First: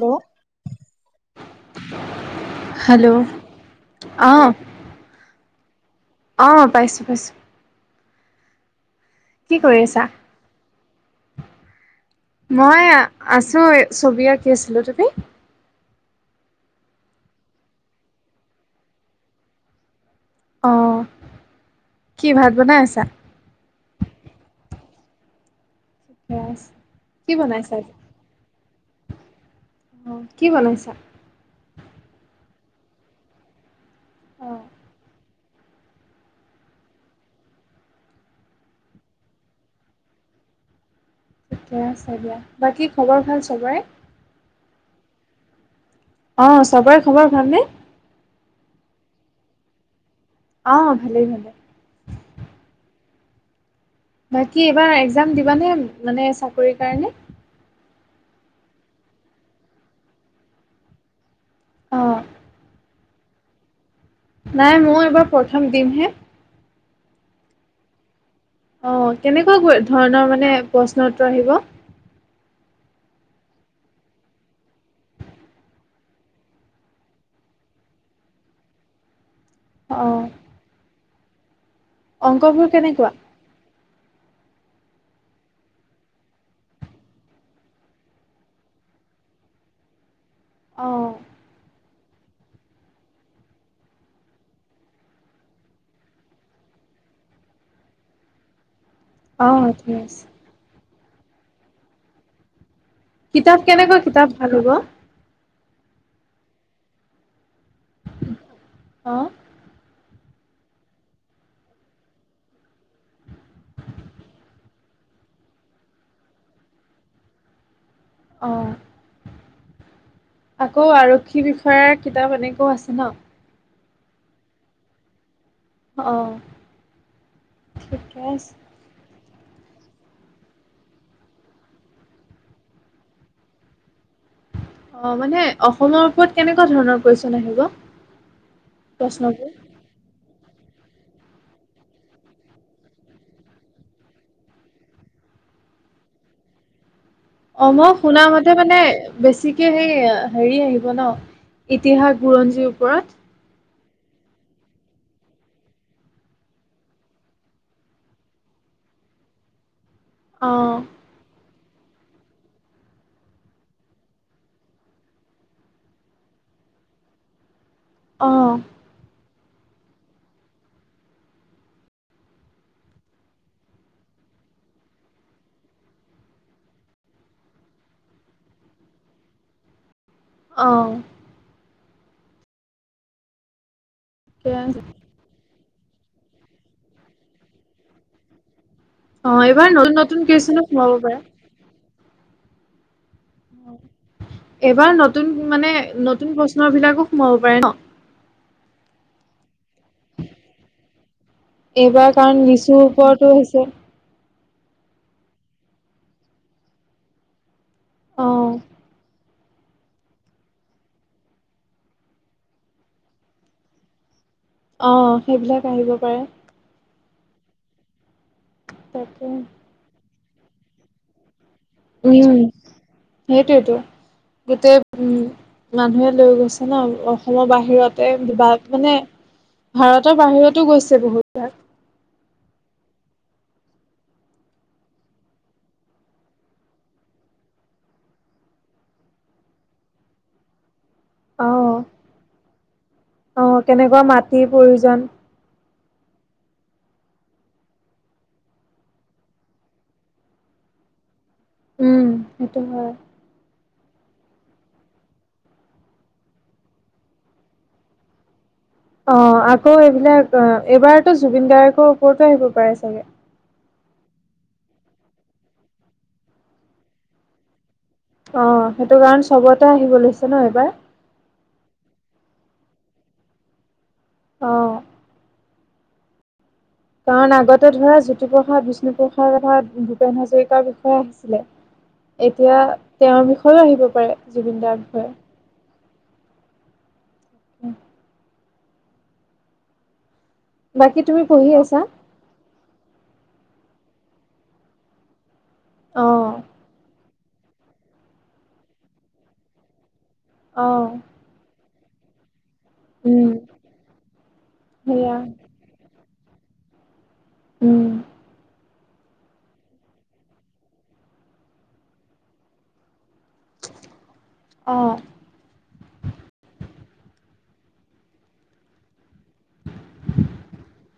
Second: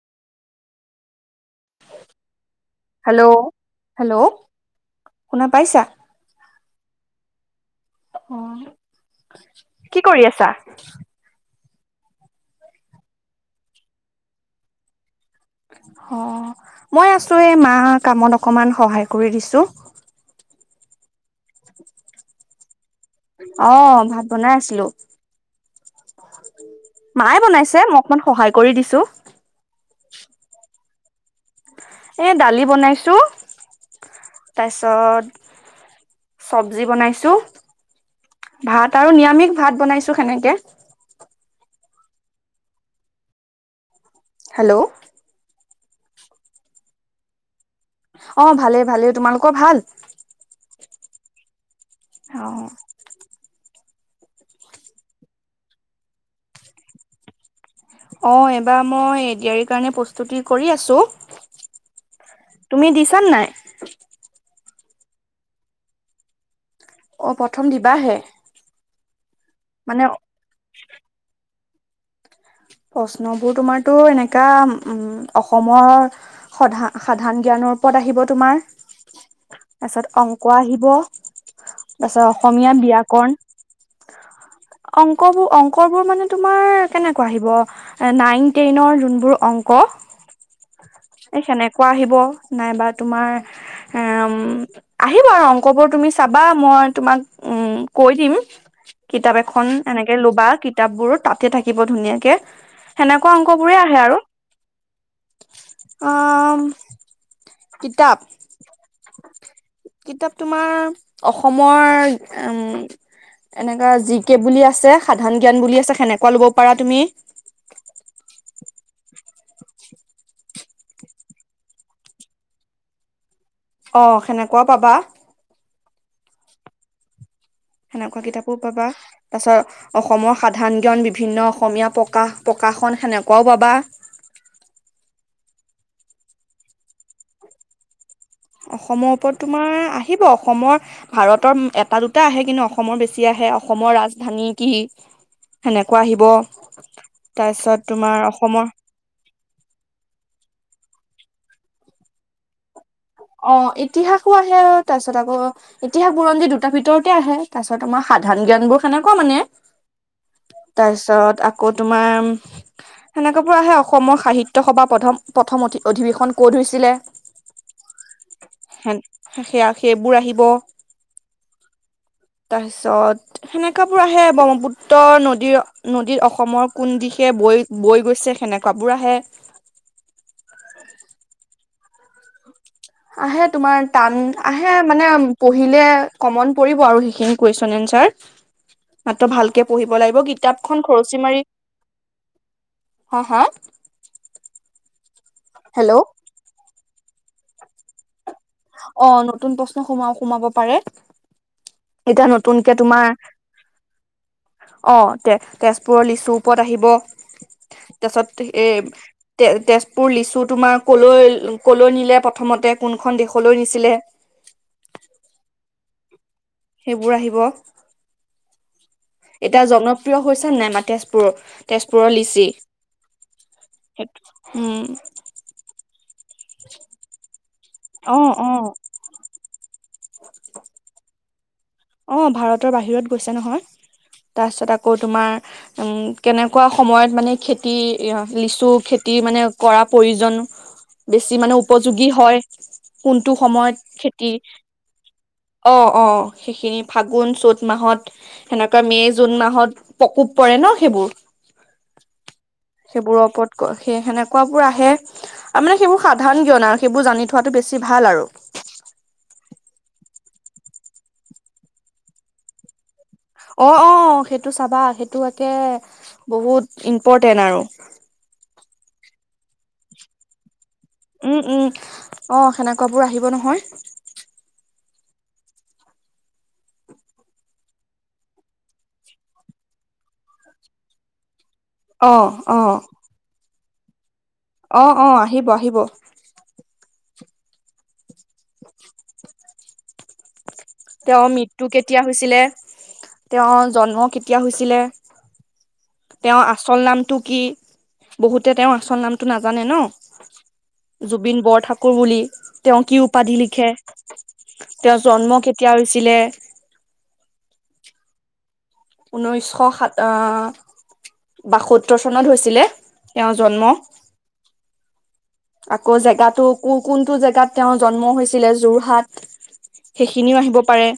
ম, hello hello hello অ! শুনা পাইছা? অঁ পাইছোঁ পাইছোঁ। অ। কি কৰি আছা? মই আ আছো ছবি আঁকি আছিলো, তুমি? অ, মই আছো এই মা কামত অকমান সহায় কৰি দিছো। অঁ। [inaudible] কি ভাত বনাই আছা? অ ভাত বনাই আছিলো। ঠিকে আছে কি মায়ে বনাইছা বনাইছে আজি? মোক অকমান সহায় কৰি দিছো। অঁ কি বনাইছা? এ দালি বনাইছো, অ' তাৰপিছত চবজি বনাইছো। ভাত আৰু নিৰামিষ ভাত বনাইছোঁ সেনেকে। ঠিকে আছে দিয়া। বাকী খবৰ ভাল চবৰে? হেল্ল'! অঁ চবৰে খবৰ ভালনে? অ ভালে ভালে তোমালোকৰ ভাল। অ ভালেই ভালে। অ বাকী এইবাৰ একজাম দিবানে মানে চাকৰিৰ কাৰণে। অ এইবাৰ মই এডিয়াৰি কাৰণে প্ৰস্তুতি কৰি আছো। অ' তুমি দিছা নাই। নাই মই এইবাৰ প্ৰথম দিমহে। অ প্ৰথম দিবাহে। অ কেনেকুৱা কৈ ধৰণৰ মানে প্ৰশ্ন উত্তৰ আহিব? প্ৰশ্নবোৰ তোমাৰতো এনেকা উ অসমৰ সধা সাধাৰণ জ্ঞানৰ ওপৰত আহিব তোমাৰ। [inaudible] তাৰপিছত অংক আহিব, তাৰপিছত অংকবোৰ অসমীয়া কেনেকুৱা? ব্যয়াকৰণ অংকবোৰ অংক বোৰ মানে তোমাৰ কেনেকুৱা আহিব? নাইন টেনৰ যোনবোৰ অংক অ' এই কেনেকুৱা আহিব নাইবা তোমাৰ আহিব অংকবোৰ তুমি চাবা মই তোমাক উম কৈ দিম। কিতাপ এখন অ', ঠিক এনেকে আছে। লবা কিতাপবোৰ তাতে থাকিব ধুনীয়াকে। সেনেকুৱা কিতাপ অংকবোৰেই কেনেকুৱা আহে আৰু। [unintelligible] অ কিতাপ? অ', কিতাপ তোমাৰ অসমৰ উম এনেকা জি-কে বুলি আছে সাধাৰন জ্ঞান বুলি আছে সেনেকুৱা লব পাৰা তুমি। অ আকৌ আৰক্ষী বিষয়াৰ কিতাপ এনেকুৱাও আছে ন? অ সেনেকুৱা পাবা। অ। সেনেকুৱা ঠিকে আছে। কিতাপো পাবা। তাৰ পিছত অসমৰ সাধাৰণ জ্ঞান, বিভিন্ন অসমীয়া প্ৰকাশ প্ৰকাশন সেনেকুৱাও পাবা। অ মানে অসমৰ ওপৰত কেনেকুৱা ধৰণৰ কোৱেচন আহিব? অসমৰ ওপৰত প্ৰশ্নবোৰ? তোমাৰ আহিব অসমৰ ভাৰতৰ এটা দুটা আহে, কিন্তু অসমৰ বেছি আহে, অসমৰ ৰাজধানী কি? সেনেকুৱা আহিব। [inaudible] অ মই শুন তোমাৰ মতে অসমৰ মানে বেছিকে সেই হেৰি আহিব ন ইতিহাস বুৰঞ্জীৰ ওপৰত। অ ইতিহাসো আহে তাৰপিছত আকৌ ইতিহাস বুৰঞ্জী দুটাৰ ভিতৰতে আহে তাৰপিছত আমাৰ সাধাৰন জ্ঞান বোৰ সেনেকুৱা মানে। অ', তাৰপিছত আকৌ তোমাৰ সেনেকা বোৰ আহে, অসমৰ সাহিত্য সভাৰ প্ৰথম প্ৰথম অ অধিৱেশন কত হৈছিলে? অ', সেয়া সেইবোৰ আহিব। [inaudible] তাৰচত সেনেকাবোৰ আহে ব্ৰহ্মপুত্ৰ নদীৰ নদীত অসমৰ কোন দিশে বৈ বৈ গৈছে সেনেকুৱাবোৰ আহে। অ। আহে তোমাৰ টান ঠিকে আহে আছে। মানে পঢ়িলে কমন পৰিব আৰু সেইখিনি কুৱেশন এঞ্চুৱাৰ। মাত্ৰ অ', ভালকে এইবাৰ নতুন পঢ়িব নতুন লাগিব, কুৱেশ্যনো কিতাপখন সোমাব পাৰে। খৰচী মাৰি হা হা এবাৰ নতুন মানে হেল্ল' নতুন প্ৰশ্নবিলাকো সোমাব পাৰে ন? অ নতুন প্ৰশ্ন সোমা সোমাব পাৰে। এইবাৰ এতিয়া কাৰণ নতুনকে লিচুৰ তোমাৰ ওপৰতো আহিছে। অ তে তেজপুৰৰ লিচু ওপৰত আহিব, তাৰপিছত অ', এ তে তেজপুৰ লিচু তোমাৰ কলৈ কলৈ নিলে প্ৰথমতে কোনখন দেশলৈ নিছিলে? অ সেইবিলাক আহিব পাৰে। সেইবোৰ আহিব। তাকে। এ জনপ্ৰিয় হৈছে নাই আমাৰ তেজপুৰৰ তেজপুৰৰ উম, লিচি সেইটোৱেতো সেইটো উম। মানুহে লৈ গৈছে ন অসমৰ বাহিৰতে অ', দুবাক অ'। মানে ভাৰতৰ বাহিৰতো গৈছে বহুত। অ ভাৰতৰ বাহিৰত গৈছে নহয়, তাৰপিছত আকৌ তোমাৰ উম কেনেকুৱা সময়ত মানে খেতি লিচু খেতি মানে কৰা প্ৰয়োজন [inaudible] বেছি মানে অ', উপযোগী হয়, কোনটো অ', সময়ত কেনেকুৱা খেতি মাটিৰ প্ৰয়োজন অ অ সেইখিনি ফাগুন- চ'ত মাহত সেনেকুৱা মে' -জুন মাহত প্ৰকোপ পৰে ন সেইবোৰ। উম, সেইটো হয় সেইবোৰৰ ওপৰত ক সে সেনেকুৱাবোৰ আহে আৰু মানে সেইবোৰ সাধাৰণ জ্ঞন আৰু সেইবোৰ জানি থোৱাটো বেছি ভাল আৰু। অ আকৌ এইবিলাক অ এইবাৰতো জুবিন গাৰ্গ ওপৰতো আহিব পাৰে চাগে? অ অ সেইটো চাবা সেইটো একে বহুত ইম্পৰ্টেণ্ট আৰু। অ সেইটো কাৰণ চবতে আহিব লৈছে ন এইবাৰ? উম উম, অ সেনেকুৱাবোৰ আহিব নহয়। অ। কাৰণ আগতে ধৰা জ্যোতিপ্ৰসাদ, বিষ্ণুপ্ৰসাদ তথা ভূপেন হাজৰিকাৰ বিষয়ে আহিছিলে। অ এতিয়া অ তেওঁৰ বিষয়েও আহিব পাৰে। জুবিন দাৰ অ অ বিষয়ে। আহিব আহিব। অ। [inaudible] বাকী তুমি তেওঁৰ পঢ়ি মৃত্যু আছা? কেতিয়া হৈছিলে, তেওঁৰ জন্ম কেতিয়া হৈছিলে? অ', তেওঁৰ আচল নামটো কি? বহুতে তেওঁৰ আচল নামটো নাজানে ন? অ। জুবিন বৰঠাকুৰ বুলি, তেওঁ কি উম, উপাধি লিখে? তেওঁ সেয়া জন্ম কেত - তিয়া হৈছিলে? উম। ঊনৈশ শ সাত আহ বাসত্তৰ চনত হৈছিলে তেওঁৰ জন্ম। অ। আকৌ জেগাতো কো কোনটো জেগাত তেওঁৰ জন্ম হৈছিলে যোৰহাট। সেইখিনিও আহিব পাৰে।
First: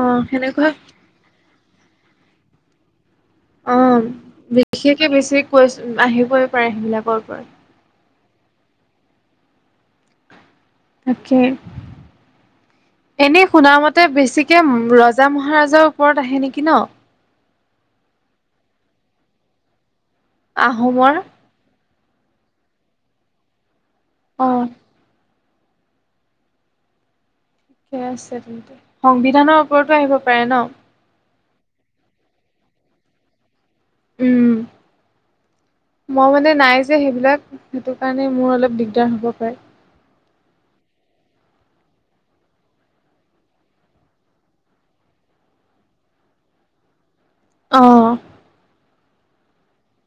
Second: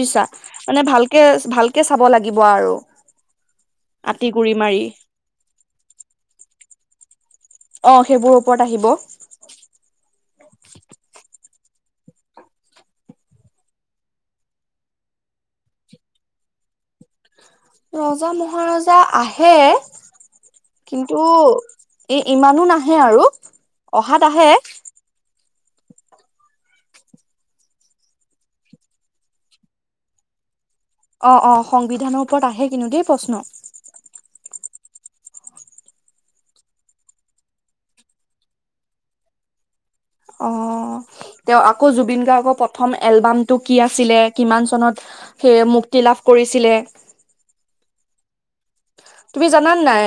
অ', সেনেকুৱা মানে ভালকে ভালকে চাব লাগিব আৰু। অ, আতি গুৰি মাৰি বিশেষকে বেছিকৈ আহিবই পাৰে সেইবিলাকৰ ওপৰত। অ সেইবোৰৰ ওপৰত আহিব। তাকে। এনেই শুনামতে বেছিকে ৰজা -মহাৰাজাৰ ওপৰত আহে নেকি ন? ৰজা মহাৰজা আহে আহোমৰ কিন্তু এ ইমানো নাহে আৰু অহাত আহে। অ', ঠিকে আছে তেন্তে সংবিধানৰ ওপৰতো আহিব পাৰে ন? অ অ সংবিধানৰ ওপৰত আহে কিন্তু দেই প্ৰশ্ন। উম। মই মানে নাই যে সেইবিলাক সেইটো কাৰণে মোৰ অলপ দিগদাৰ হ'ব পাৰে। অ তেওঁ আকৌ জুবিন গাৰ্গৰ প্ৰথম এলবামটো কি আছিলে? কিমান চনত সেয়ে মুক্তি লাভ কৰিছিলে। অ। তুমি জানানে নাই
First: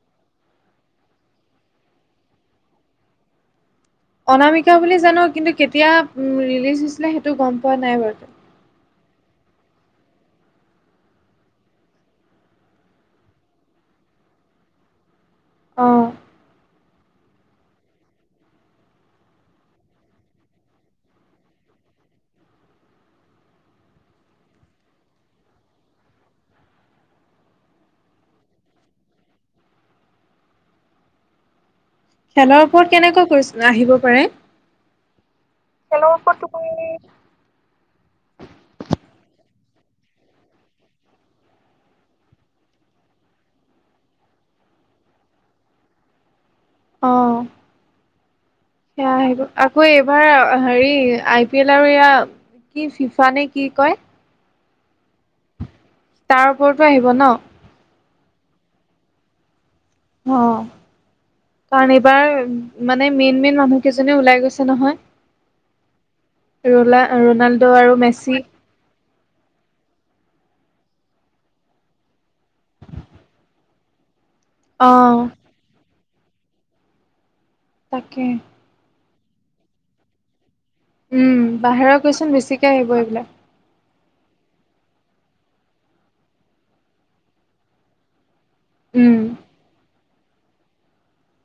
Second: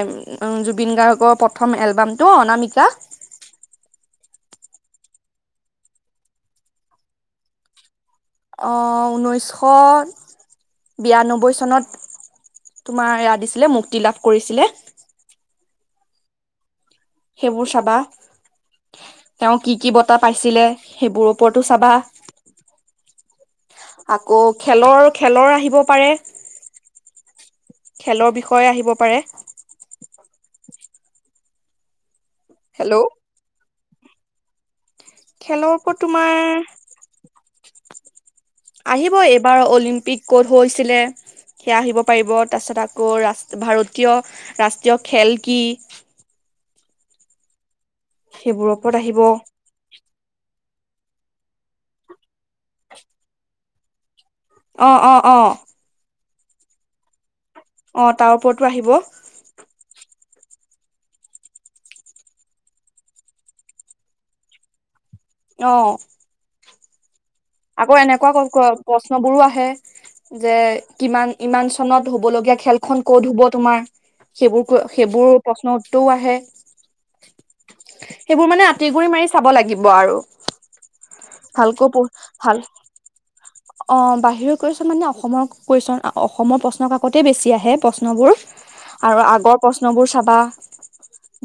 উম জুবিন গাৰ্গৰ প্ৰথম এলবামটো অনামিকা? অনামিকা বুলি জানো কিন্তু কেতিয়া ৰিলিজ হৈছিলে সেইটো গম পোৱা নাই বাৰু? অ ঊনৈছশ বিৰানব্বৈ চনত। তোমাৰ এয়া দিছিলে মুক্তি লাভ কৰিছিলে। অ। সেইবোৰ চাবা। তেওঁ কি কি বঁটা পাইছিলে সেইবোৰ ওপৰটো চাবা। আকৌ খেলৰ খেলৰ আহিব পাৰে। খেলৰ বিষয়ে আহিব পাৰে। খেলৰ ওপৰত হেল্ল' কেনেকুৱা কুৱেচন আহিব পাৰে? খেলৰ ওপৰত তুমি [inaudible] আহিব এইবাৰ অলিম্পিক ক'ত হৈছিলে? সেয়া আহিব পাৰিব। তাপিছত আকৌ ৰাষ্ট ভাৰতীয় ৰাষ্ট্ৰীয় খেল কি? অহ সেইবোৰৰ ওপৰত সেয়া আহিব। আকৌ এইবাৰ হেৰী আই পি এল আৰু এয়া কি ফিফা নে কি কয়? অ অ অ। তাৰ ওপৰটো আহিব ন? অ তাৰ ওপৰটো আহিব। অ। কাৰণ এইবাৰ মানে মেইন মেইন মানুহ কেইজনে ওলাই গৈছে নহয়। অ। ৰলা ৰনাল্ড আকৌ এনেকুৱা ক ক প্ৰশ্নবোৰো আহে। যে কিমান ইমান চনত হ'ব লগীয়া খেলখন ক'ত হ'ব তোমাৰ? সেইবোৰ কোৱ অ', সেইবোৰ প্ৰশ্ন উত্তৰো আহে। তাকে সেইবোৰ মানে আ- আটিগুৰি মাৰি চাব লাগিব আৰু। উম ভালকৈ বাহিৰৰ পঢ় কুৱেচন ভাল বেছিকে আহিব এইবিলাক। অ বাহিৰৰ কুৱেচন মানে অসমৰ কুৱেচন অসমৰ প্ৰশ্ন কাকতে বেছি আহে প্ৰশ্নবোৰ। উম। আৰু আগৰ প্ৰশ্নবোৰ চাবা।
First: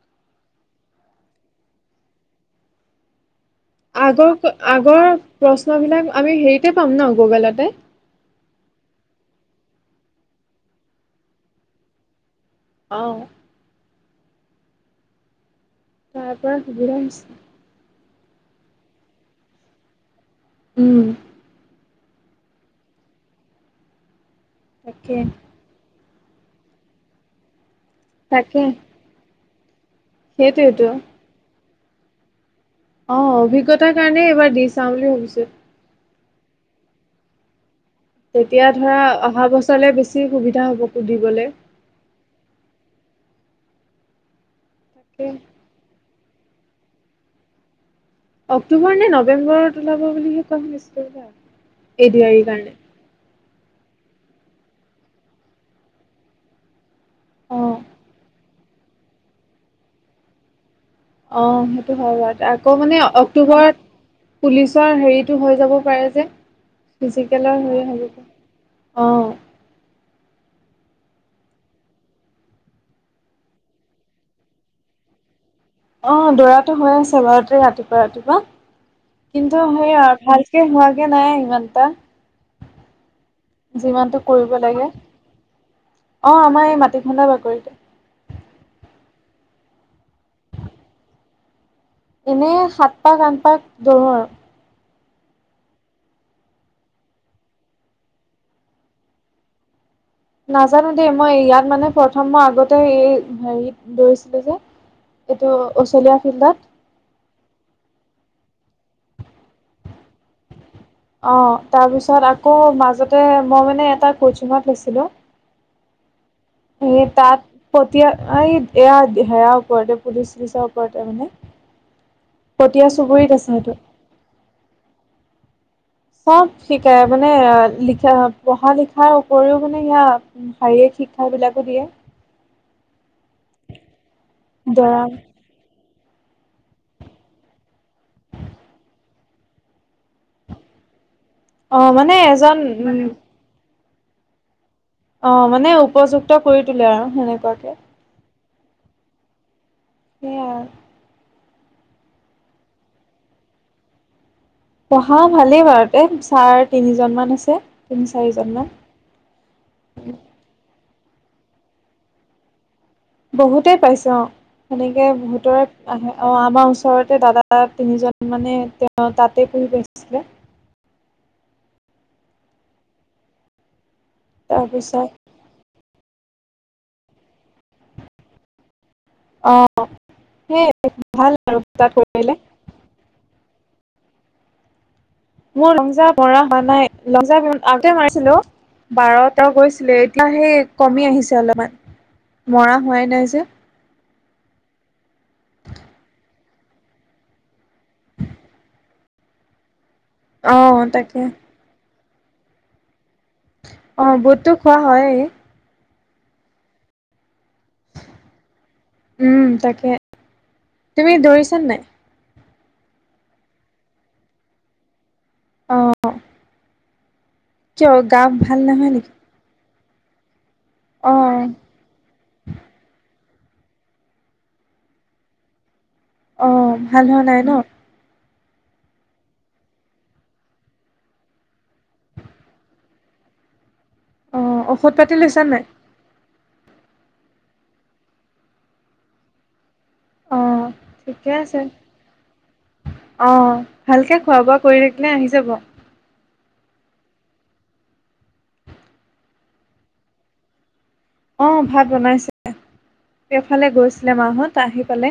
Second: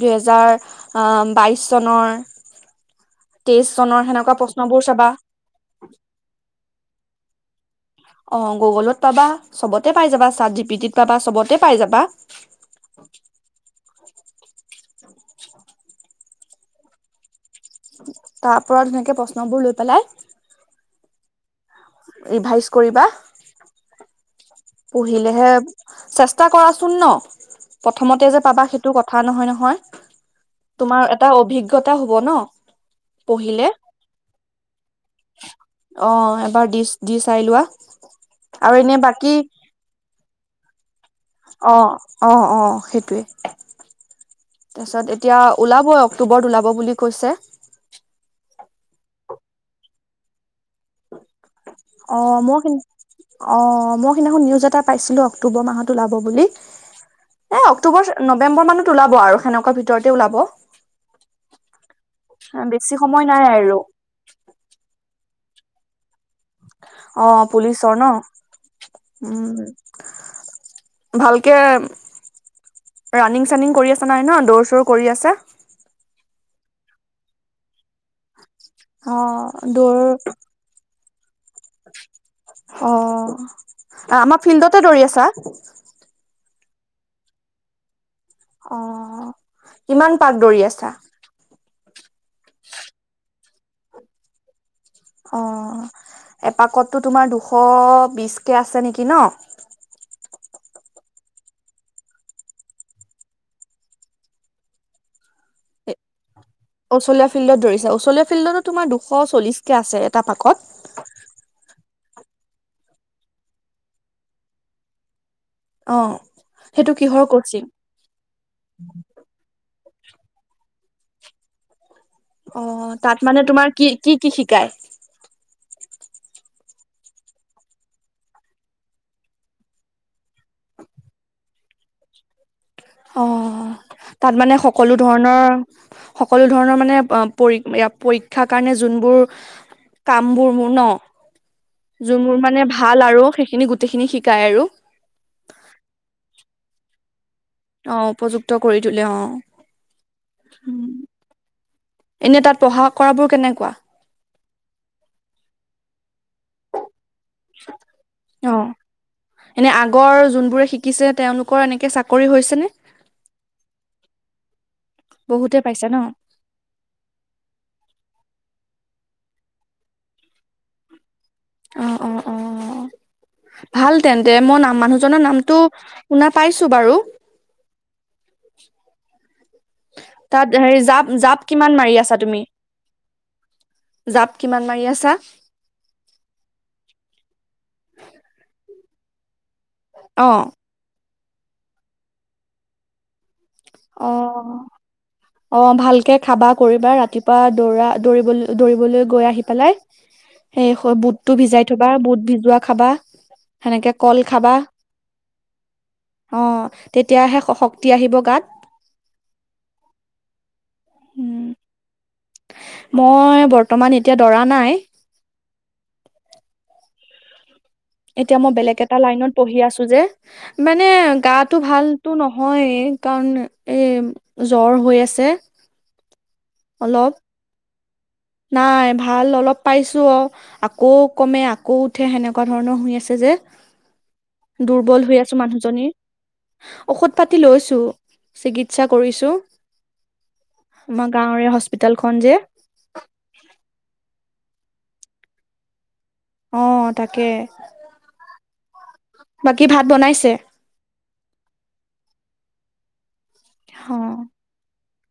দুহেজাৰ আ বাইছ চনৰ। তেইছ চনৰ সেনেকুৱা প্ৰশ্নবোৰ চাবা। প্ৰশ্ন বিলাক আমি হেৰীতে পাম ন গুগলতে। অ গুগলত পাবা চবতে পাই যাবা চাৰ্ট জি পি টিত পাবা চবতে পাই যাবা। অ। [inaudible] তাৰ পৰা সুবিধা হৈছে। তাৰ পৰা ধুনীয়াকে প্ৰশ্ন বোৰ লৈ পেলাই উম। ৰিভাইজ কৰিবা। তাকে পঢ়িলেহে, চেষ্টা কৰাচোন ন প্ৰথমতে যে তাকে পাবা সেইটো কথ থা নহয় নহয়। সেইটোৱেইটো। তোমাৰ এটা অভিজ্ঞতা হ'ব ন। অ পঢ়িলে অভিজ্ঞতাৰ কাৰণে এইবাৰ দি চাওঁ বুলি ভাবিছোঁ। অ এবাৰ দিচ দি চাই লোৱা। তেতিয়া আৰু এনে ধৰা বাকী অহা বছৰলে বেছি সুবিধা হ'ব সুধিবলে। অ অ অ সেইটোৱে। পিছত তাকে এতিয়া ওলাবই অক্টোবৰত ওলাব বুলি কৈছে। অক্টোবৰ নে নৱেম্বৰত ওলাব বুলিহে কোৱা শুনিছো বা। অ মই কিন্- অ মই সিদিনাখন নিউজ এটা পাইছিলো অক্টোবৰ মাহত ওলাব বুলি। অ এ অক্টোবৰ নৱেম্বৰ মানত ওলাব আৰু সেনেকুৱা ভিতৰতে ওলাব। অ সেইটো হয় বাৰু আকৌ বেছি মানে সময় নাই আৰু অক্টোবৰত পুলিচৰ হেৰীটো হৈ যাব পাৰে যে। অ ফিজিকেলৰ হেৰি পুলিছৰ হ'ব ন। পাৰে। অ উম ভালকে ৰানিং চানিং কৰি আছে নাই ন দৌৰ চৌৰ কৰি আছা। অ দৌৰাতো হৈ আছে বাৰুতে ৰাতিপুৱা ৰাতিপুৱা অ কিন্তু দৌৰ সেইয়া ভাল- কে হোৱাগে নাই ইমান। এটা অ যিমানটো আমাৰ কৰিব লাগে। ফিল্ডতে দৌৰি আছা। অ আমাৰ এই মাটি খন্দা বাকৰিতে। অ কিমান পাক দৰি আছা। এনেই সাত পাক আন পাক দৰো আৰু। অ এপাকতো তোমাৰ দুশ বিশ কে আছে নেকি ন? নাজানো দেই মই ইয়াত মানে প্ৰথম মই আগতে এই হেৰিত দৰিছিলো যে। এইটো অচলীয়া ফিল্ডত। অচলীয়া ফিল্ডত ধৰিছে ওচলীয়া ফিল্ডতো তোমাৰ দুশ চল্লিশ কে আছে এটা পাকত। অ তাৰপিছত আকৌ মাজতে মই মানে এটা কৌচিঙত লৈছিলোঁ। অহ। সি তাত পতিয়া এইট এয়া সেয়াৰ ওপৰতে পুলিচ চুলিচৰ ওপৰতে মানে। অ পতিয়া তাত চুবুৰীত মানে আছে সেইটো তোমাৰ কি কি কি শিকায়। চব শিকাই মানে লিখা পঢ়া লিখাৰ উপৰিও মানে সেয়া। শাৰীৰিক শিক্ষা বিলাকো দিয়ে। অ তাত মানে সকলো ধৰা ধৰণৰ সকলো ধৰণৰ মানে পৰী এয়া পৰীক্ষাৰ কাৰণে যোনবোৰ কাম বোৰ মোৰ ন, অ যোন মোৰ এজন মানে ভাল উম আৰু সেইখিনি গোট- গোটেইখিনি শিকায় আৰু। অ মানে উপযুক্ত কৰি তোলে আৰু সেনেকুৱাকে। অ উপযুক্ত কৰি তলে অ সেয়াই আৰু উ। এনেই তাত পঢ়া কৰাবোৰ কেনেকুৱা। পঢ়া ভালেই বাৰুতে ছাৰ তিনিজনমান আছে তিনি অ চাৰিজনমান। এনে আগৰ যোনবোৰে শিকিছে তেওঁলোকৰ এনেকে চাকৰি হৈছে নে? বহুতেই পাইছো অ সেনেকে বহুতে বহুতৰে পাইছে ন আহে অ আমাৰ ওচৰত ওচৰতে দাদা তিনিজন মানে তেওঁ তাতে পুহি পাইছিলে। অ, অ, অ ভাল তেন্তে মই নাম তাৰপিছত মানুহজনৰ নামটো শুনা পাইছো বাৰু। অ সেই তাত ভাল হেৰি জাপ আৰু জাপ তাত কিমান মাৰি কৰিব আছা তুমি? পাৰিলে। জাপ কিমান মাৰি আছা। মোৰ লংজাপ মৰা হোৱা নাই লংজাপ আগতে মাৰিছিলো বাৰ তেৰ গৈছ- ছিলে এতিয়া অ'। সেই কমি আহিছে অলপমান মৰা হোৱাই নাই যে। অহ। অ ভালকে খাবা কৰিবা ৰাতিপুৱা দৌৰা দৌৰিবলৈ দৌৰিবলৈ গৈ আহি পেলাই। অ সেই তাকে বুটটো ভিজাই থবা বুট ভিজোৱা খাবা। সেনেকে অ কল বুটতো খাবা খোৱা হয়ে। অ তেতিয়াহে শক্তি আহিব গাত। উম তাকে তুমি উম, দৌৰিছা নাই। মই বৰ্তমান এতিয়া দৰা নাই। অ। কিয় গা এতিয়া মই ভাল বেলেগ নহয় এটা নেকি লাইনত পঢ়ি আছো যে, মানে অ গাটো ভালতো নহয় কাৰণ এই জ্বৰ হৈ আছে। অ ভাল অলপ হোৱা নাই ন। নাই ভাল অলপ পাইছো অ। আকৌ কমে আকৌ উঠে সেনেকুৱা ধৰণৰ শুই আছে যে। [inaudible] ঔষধ দুৰ্বল পাতি হৈ আছো লৈছা নাই মানুহজনীৰ। ঔষধ পাতি লৈছো, চিকিৎসা কৰিছো। অ আমাৰ ঠিকে গাঁৱৰে আছে হস্পিতালখন যে। অ ভালকে খোৱা -বোৱা কৰি থাকিলে আহি যাব। অ তাকে। বাকী ভাত বনাইছে? অঁ ভাত বনাইছে? এফালে গৈছিলে অ মাহঁত আহি পালে।